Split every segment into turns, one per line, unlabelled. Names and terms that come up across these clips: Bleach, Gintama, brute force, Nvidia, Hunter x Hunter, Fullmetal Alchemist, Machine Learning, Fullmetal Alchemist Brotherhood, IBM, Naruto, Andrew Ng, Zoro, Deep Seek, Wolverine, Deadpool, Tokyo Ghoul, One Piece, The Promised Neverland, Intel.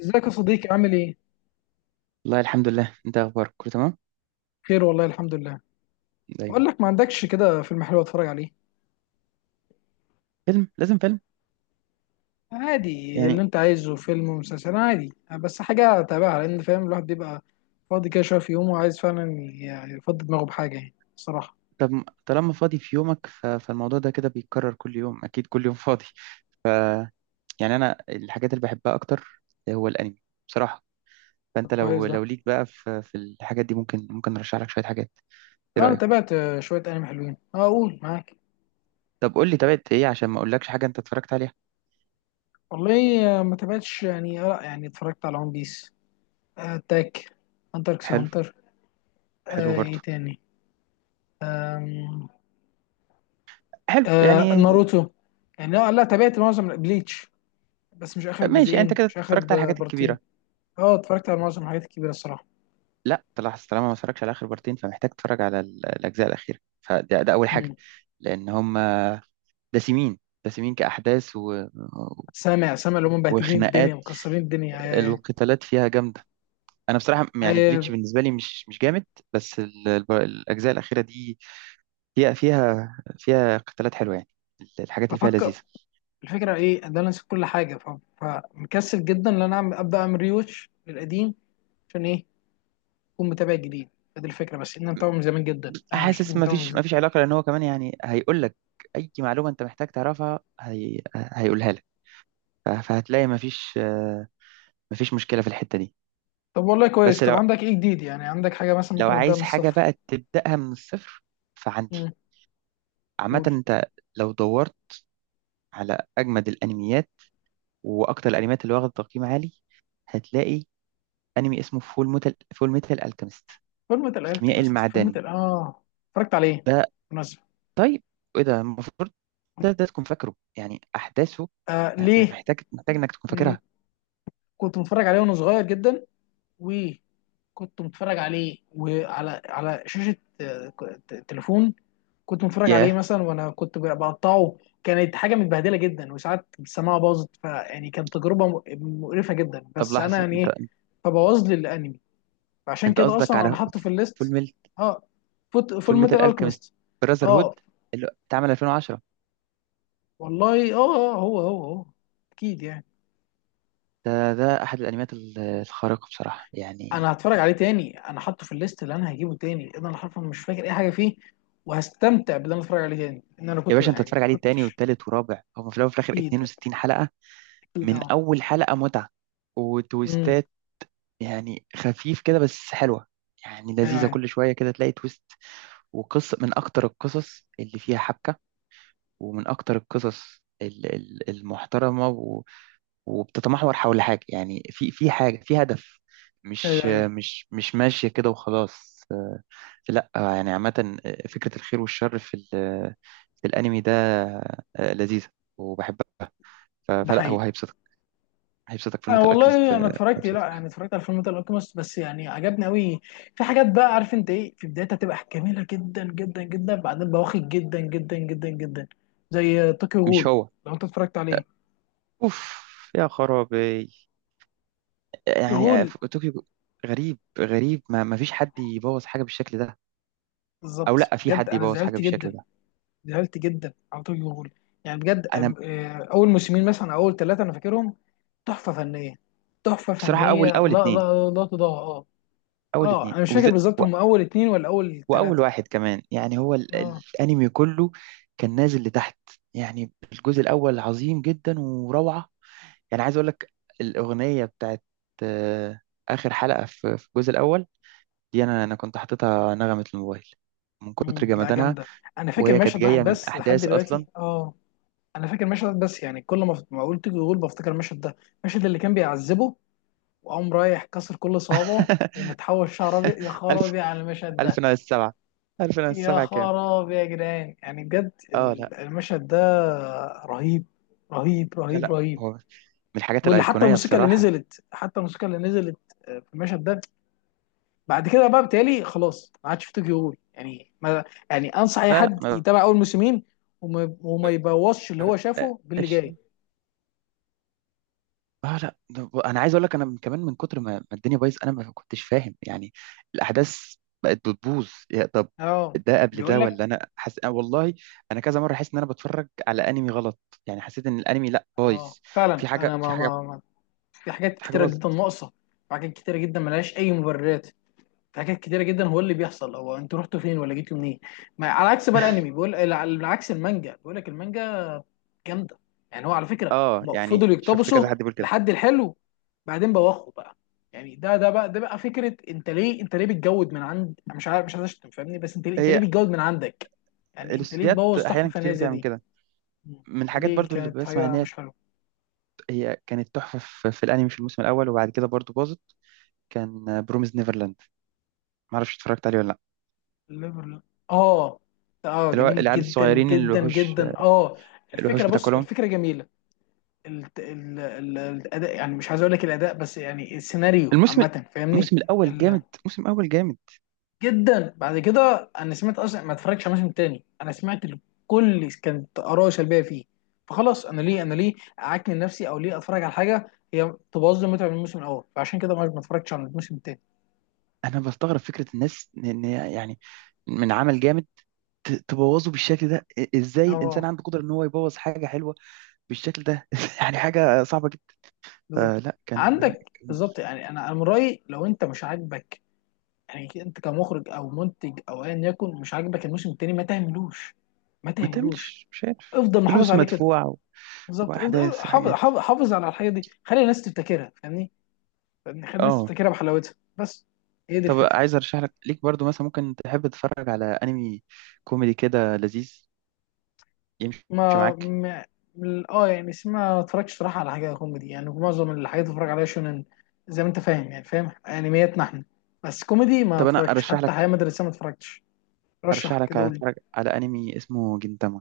ازيك يا صديقي عامل ايه؟
والله الحمد لله. انت إيه اخبارك؟ كله تمام
خير والله الحمد لله.
دايما.
بقول لك ما عندكش كده فيلم حلو اتفرج عليه؟
فيلم؟ لازم فيلم
عادي اللي
يعني.
انت عايزه فيلم ومسلسل عادي، بس حاجة تابعها لان فاهم الواحد بيبقى فاضي كده شوية في يومه وعايز فعلا يفضي دماغه بحاجة، يعني الصراحة.
طب طالما فاضي في يومك فالموضوع ده كده بيتكرر كل يوم، اكيد كل يوم فاضي يعني. انا الحاجات اللي بحبها اكتر هو الانمي بصراحة.
طب،
فانت
كويس
لو
ده.
لو ليك بقى في الحاجات دي، ممكن ارشح لك شوية حاجات. ايه
انا
رأيك؟
تابعت شوية انمي حلوين. اه، اقول معاك.
طب قول لي تابعت ايه عشان ما اقولكش حاجة انت اتفرجت عليها.
والله ما تابعتش، يعني لا، يعني اتفرجت على ون بيس، اتاك، هانتر اكس
حلو.
هانتر.
حلو برضو.
ايه تاني؟ آم.
حلو يعني.
ناروتو. يعني لا لا، تابعت معظم بليتش، بس مش اخر
ماشي، انت
جزئين،
كده
مش اخر
اتفرجت على الحاجات
بارتين.
الكبيرة.
اه، اتفرجت على معظم الحاجات الكبيره الصراحه.
لا، طلع طالما ما اتفرجش على اخر بارتين، فمحتاج تتفرج على الاجزاء الاخيرة، ده اول حاجة.
مم.
لان هم دسمين، دسمين كأحداث
سامع سامع اللي هم مبهدلين الدنيا،
وخناقات.
مكسرين الدنيا
القتالات فيها جامدة. أنا بصراحة يعني
هي-
بليتش بالنسبة لي مش جامد، بس الأجزاء الأخيرة دي هي فيها، فيها قتالات حلوة يعني. الحاجات اللي فيها
بفكر.
لذيذة.
الفكره ايه؟ ان انا نسيت كل حاجه، فمكسل جدا ان انا ابدا اعمل ريوتش للقديم. عشان ايه؟ اكون متابع جديد. فدي الفكره، بس ان انا متابع من زمان جدا، انا مش فاكر،
حاسس ما
متابع من
فيش
زمان.
ما فيش علاقة، لأن هو كمان يعني هيقول لك أي معلومة أنت محتاج تعرفها هيقولها لك. فهتلاقي ما فيش ما فيش مشكلة في الحتة دي.
طب والله كويس.
بس
طب
لو،
عندك ايه جديد؟ يعني عندك حاجه مثلا
لو
ممكن ابدا من
عايز حاجة
الصفر.
بقى تبدأها من الصفر، فعندي.
مم.
عامة
قول.
أنت لو دورت على أجمد الأنميات وأكتر الأنميات اللي واخدة تقييم عالي، هتلاقي أنمي اسمه فول ميتال ألكيميست،
فورمة
الكيميائي
الالكيمست، فورمة
المعدني
ال اه اتفرجت عليه
ده.
بالمناسبة.
طيب إيه ده؟ المفروض ده تكون فاكره يعني أحداثه.
آه،
آه،
ليه؟
محتاج إنك تكون فاكرها.
كنت متفرج عليه وانا صغير جدا، وكنت متفرج عليه، وعلى شاشة تليفون. كنت متفرج عليه
ياه.
مثلا وانا كنت بقطعه، كانت حاجة متبهدلة جدا، وساعات السماعة باظت، فيعني كانت تجربة مقرفة جدا،
طب
بس انا
لحظة
يعني
أنت،
ايه؟ فبوظ لي الانمي، فعشان
أنت
كده
قصدك
اصلا انا
على
حاطه في
فول
الليست.
ميل،
اه،
فول
فول ميتال
ميتال ألكيميست
الكيمست.
براذر هود
اه.
اللي اتعمل 2010؟
والله اه، هو، اكيد يعني.
ده ده أحد الأنميات الخارقة بصراحة
انا
يعني.
هتفرج عليه تاني، انا حاطه في الليست اللي انا هجيبه تاني، انا حرفيا مش فاكر اي حاجه فيه، وهستمتع باللي انا اتفرج عليه تاني، ان انا
يا
كنت
باشا انت
يعني
تتفرج
ما
عليه تاني
كنتش.
والتالت ورابع، هو في الاول وفي الاخر
اكيد.
62 حلقه.
اكيد
من
اه.
اول حلقة متعة
امم.
وتويستات. يعني خفيف كده بس حلوة يعني،
ايوه
لذيذة.
ايوه
كل شوية كده تلاقي تويست. وقصة من اكتر القصص اللي فيها حبكة، ومن اكتر القصص المحترمة وبتتمحور حول حاجة يعني، في حاجة، في هدف.
ايوه
مش
ايوه.
مش ماشية كده وخلاص، لا يعني. عامة فكرة الخير والشر في الأنمي ده لذيذة وبحبها.
ده
فلا، هو
حقيقي.
هيبسطك. هيبسطك فيلم
أنا
الألكيميست.
والله انا اتفرجت، لا،
هيبسطك.
يعني اتفرجت على فيلم الالكيميست، بس يعني عجبني قوي. في حاجات بقى، عارف انت ايه؟ في بدايتها تبقى جميله جدا جدا جدا، بعدين بواخد جدا جدا جدا جدا، زي طوكيو
مش
غول.
هو؟
لو انت اتفرجت عليه،
اوف، يا خرابي
طوكيو
يعني.
غول،
طوكيو. غريب، غريب ما فيش حد يبوظ حاجه بالشكل ده. او
بالظبط،
لا، في
بجد
حد
انا
يبوظ حاجه
زعلت
بالشكل
جدا،
ده.
زعلت جدا على توجي هول. يعني بجد
انا
اول موسمين مثلا، أو اول ثلاثه انا فاكرهم. تحفه فنيه. تحفه
بصراحه، اول
فنيه، لا
اول
لا
اتنين
لا، لا تضاهى، اه.
اول
اه،
اتنين
انا مش
وز...
فاكر بالظبط
و...
هم اول اتنين ولا اول
واول
ثلاثه.
واحد كمان يعني. هو
اه.
الانمي كله كان نازل لتحت. يعني الجزء الاول عظيم جدا وروعه. يعني عايز اقول لك، الاغنيه بتاعت آه، اخر حلقه في الجزء الاول دي، انا كنت حاططها نغمه الموبايل من كتر
مم، لا
جمدانها.
جامده. انا فاكر
وهي كانت
مشهد واحد
جاية من
بس لحد
أحداث أصلا.
دلوقتي، اه. انا فاكر مشهد واحد بس، يعني كل ما قلت توجي هول بفتكر المشهد ده، المشهد اللي كان بيعذبه، وقام رايح كسر كل صوابعه ومتحول شعر ابيض. يا
ألف،
خرابي على المشهد
ألف
ده.
ناقص سبعة، ألف ناقص
يا
سبعة كام؟
خراب يا جدعان، يعني بجد
اه لا.
المشهد ده رهيب. رهيب
لا
رهيب
لا،
رهيب.
هو من الحاجات
واللي حتى
الأيقونية
الموسيقى اللي
بصراحة.
نزلت، حتى الموسيقى اللي نزلت في المشهد ده. بعد كده بقى بتهيألي خلاص ما عادش في طوكيو غول، يعني ما. يعني انصح اي
لا لا
حد
ما
يتابع اول موسمين، وما يبوظش اللي هو شافه باللي
بقاش.
جاي.
اه لا، انا عايز اقول لك، انا كمان من كتر ما الدنيا بايظ، انا ما كنتش فاهم يعني. الاحداث بقت بتبوظ يا طب.
اه.
ده قبل
بيقول
ده
لك.
ولا انا أنا والله انا كذا مره حاسس ان انا بتفرج على انمي غلط. يعني حسيت ان الانمي لا، بايظ.
اه فعلا
في
انا
حاجه، في
ما,
حاجه،
ما, ما في حاجات
في حاجه
كتيره جدا
باظت.
ناقصه، وحاجات كتيره جدا ملهاش اي مبررات. في حاجات كتيره جدا هو اللي بيحصل، هو انتوا رحتوا فين ولا جيتوا منين؟ ما على عكس بقى الانمي، بيقول على عكس المانجا، بيقول لك المانجا جامده. يعني هو على فكره،
اه
هم
يعني
فضلوا
شفت كذا
يقتبسوا
حد بيقول كده.
لحد الحلو، بعدين بوخوا بقى. يعني ده بقى فكره، انت ليه بتجود من عند، مش عارف، مش عايز اشتم، فاهمني، بس انت ليه
هي
بتجود من عندك. يعني انت ليه
الاستوديوهات
تبوظ تحفه
احيانا
فنيه
كتير
زي
بتعمل
دي؟
كده.
مم.
من الحاجات
فدي
برضو اللي
كانت
بسمع ان
حاجه
هي،
مش حلوه.
هي كانت تحفه في الانمي في الموسم الاول، وبعد كده برضو باظت. كان بروميز نيفرلاند، ما اعرفش اتفرجت عليه ولا لا؟
ليفرل، اه. اه
اللي هو
جميل
العيال
جدا
الصغيرين اللي
جدا
الوحوش،
جدا، اه.
الوحوش
الفكره، بص،
بتاكلهم.
الفكره جميله. الاداء، يعني مش عايز اقول لك الاداء، بس يعني السيناريو
الموسم
عامه، فاهمني.
الموسم الاول
ال-
جامد، الموسم الاول جامد.
جدا، بعد كده انا سمعت، اصلا ما اتفرجتش على موسم تاني، انا سمعت كانت اراء سلبيه فيه، فخلاص، انا ليه اعكن نفسي؟ او ليه اتفرج على حاجه هي تبوظ لي متعه من الموسم الاول؟ فعشان كده ما اتفرجتش على الموسم التاني.
انا بستغرب فكره الناس ان إن هي يعني، من عمل جامد تبوظه بالشكل ده. ازاي الانسان
اه.
عنده قدره ان هو يبوظ حاجه حلوه بالشكل ده؟ يعني حاجه صعبه جدا.
بالظبط.
فلا،
عندك بالظبط، يعني انا من رايي، لو انت مش عاجبك، يعني انت كمخرج او منتج او ايا يكن، مش عاجبك الموسم التاني، ما تعملوش. ما
ما
تعملوش.
تعملش، مش عارف،
افضل محافظ
فلوس
عليه كده.
مدفوعة
بالظبط، افضل
واحداث
حافظ
وحاجات.
حافظ حافظ على الحاجه دي، خلي الناس تفتكرها، فاهمني؟ فاهمني؟ خلي الناس
اه.
تفتكرها بحلاوتها بس. هي دي
طب
الفكره.
عايز ارشح لك، ليك برضو مثلا، ممكن تحب تتفرج على انمي كوميدي كده لذيذ يمشي
ما
معاك؟
ما- اه، يعني اسمها، ما اتفرجش صراحه على حاجه كوميدي، يعني معظم الحاجات اللي اتفرج عليها شونن، زي ما انت فاهم، يعني فاهم انمياتنا احنا. بس كوميدي ما
طب انا
اتفرجتش،
ارشح
حتى حياه
لك،
مدرسيه ما اتفرجتش.
ارشح
رشح
لك
كده،
على
قول لي.
تتفرج على انمي اسمه جنتاما.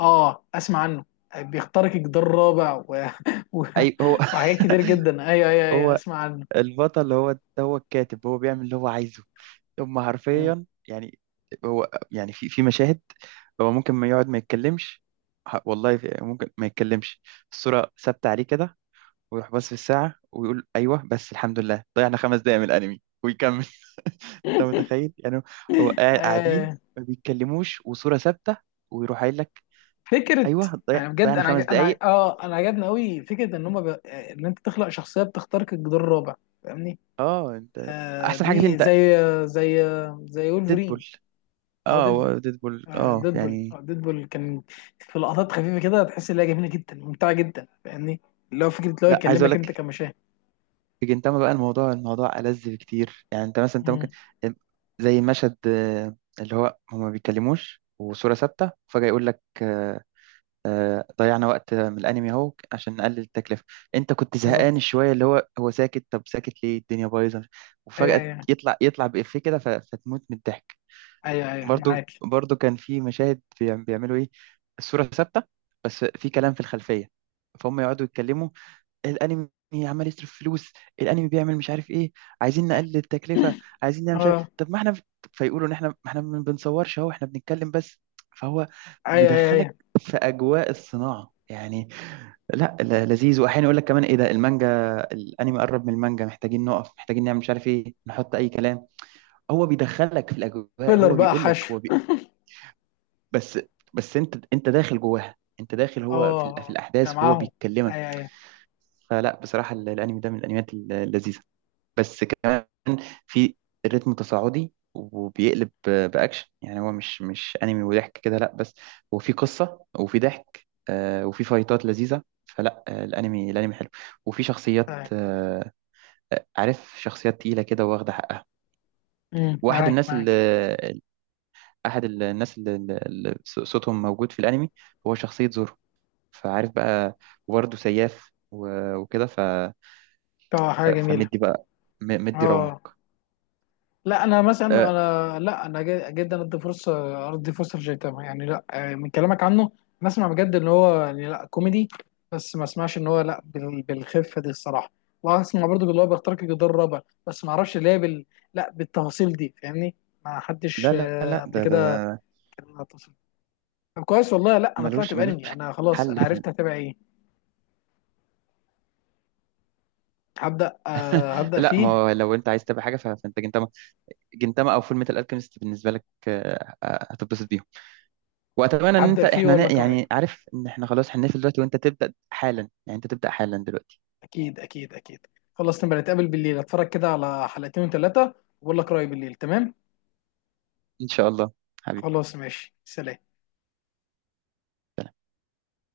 اه، اسمع عنه. بيخترق الجدار الرابع و...
اي هو.
وحاجات كتير جدا. ايوه ايوه ايوه،
هو
اسمع عنه.
البطل، هو هو الكاتب، هو بيعمل اللي هو عايزه. هم
مم.
حرفيا يعني. هو يعني في مشاهد، هو ممكن ما يقعد ما يتكلمش. والله ممكن ما يتكلمش. الصورة ثابتة عليه كده، ويروح باص في الساعة ويقول أيوه بس الحمد لله ضيعنا خمس دقايق من الأنمي ويكمل. أنت متخيل يعني؟ هو قاعدين
آه.
ما بيتكلموش وصورة ثابتة، ويروح قايل لك
فكره.
أيوه،
انا بجد،
ضيعنا خمس دقايق.
انا عجبني قوي فكره ان هم ان انت تخلق شخصيه بتخترق الجدار الرابع، فاهمني.
أه أنت،
آه،
أحسن حاجة فيه
دي
أنت.
زي زي وولفرين،
ديدبول.
او
أه
ديدبول.
هو ديدبول،
آه
أه
ديدبول،
يعني.
آه ديدبول كان في لقطات خفيفه كده، تحس ان هي جميله جدا، ممتعه جدا، فاهمني. اللي هو فكره اللي هو
لا عايز أقول
يكلمك انت
لك،
كمشاهد.
في جنتاما بقى، الموضوع ألذ بكتير. يعني أنت مثلا أنت ممكن،
مم،
زي مشهد اللي هو هما ما بيتكلموش وصورة ثابتة، فجأة يقول لك ضيعنا وقت من الانمي اهو عشان نقلل التكلفه. انت كنت
بالظبط.
زهقان شويه اللي هو هو ساكت، طب ساكت ليه؟ الدنيا بايظه.
ايوه
وفجاه
ايوه
يطلع بإفيه كده، فتموت من الضحك.
ايوه ايوه أيوة،
برضو،
معاك.
برضو كان في مشاهد بيعملوا ايه؟ الصوره ثابته بس في كلام في الخلفيه، فهم يقعدوا يتكلموا. الانمي عمال يصرف فلوس، الانمي بيعمل مش عارف ايه، عايزين نقلل التكلفه، عايزين نعمل مش عارف،
اه،
طب ما احنا. فيقولوا ان احنا، ما احنا ما بنصورش اهو، احنا بنتكلم بس. فهو
ايوه ايوه
مدخلك
ايوه.
في اجواء الصناعه يعني. لذيذ، واحيانا يقول لك كمان ايه ده، المانجا، الانمي قرب من المانجا، محتاجين نقف، محتاجين نعمل مش عارف ايه، نحط اي كلام. هو بيدخلك في الاجواء.
فيلر
هو
بقى،
بيقول لك،
حشو.
بس، بس انت، انت داخل جواها، انت داخل، هو في
اه، انت
الاحداث وهو
معاهم.
بيتكلمك.
ايوه ايوه
فلا بصراحة الأنمي ده من الأنميات اللذيذة، بس كمان في الريتم تصاعدي وبيقلب بأكشن. يعني هو مش أنمي وضحك كده لا، بس هو في قصة وفي ضحك آه، وفي فايتات لذيذة. فلا آه، الأنمي حلو. وفي شخصيات
ايوه.
عارف، شخصيات تقيلة كده واخدة حقها.
مم،
واحد
معاك
الناس
معاك.
اللي أحد الناس اللي، اللي صوتهم موجود في الأنمي، هو شخصية زورو. فعارف بقى، وبرضه سياف وكده.
اه، حاجه جميله.
فمدي بقى، مدي
اه،
رونق
لا، انا مثلا
آه،
انا، لا، انا جدا، ادي فرصه، لجيتاما، يعني لا، من كلامك عنه نسمع بجد ان هو يعني لا كوميدي، بس ما اسمعش ان هو لا بالخفه دي الصراحه، واسمع برضو اللي هو بيخترق الجدار الرابع، بس ما اعرفش اللي هي لا بالتفاصيل دي، فاهمني. ما
لا
حدش
لا لا.
قبل
ده ده
كده
ده
كان على التفاصيل. طب كويس والله. لا، انا
ملوش،
طلعت
ملوش
بانمي، انا خلاص انا
حل
عرفت هتابع ايه. هبدا
لا ما
فيه.
هو لو انت عايز تبقى حاجه، فانت جنتاما، جنتاما او فول ميتال الكيمست بالنسبه لك آه، آه، هتتبسط بيهم. واتمنى ان انت
هبدا فيه،
احنا
ولا؟
يعني عارف ان احنا خلاص هنقفل دلوقتي وانت تبدا حالا، يعني انت تبدا حالا دلوقتي.
اكيد اكيد اكيد. خلاص نبقى نتقابل بالليل، اتفرج كده على حلقتين وثلاثه واقول لك رايي بالليل. تمام.
ان شاء الله، حبيبي.
خلاص ماشي، سلام.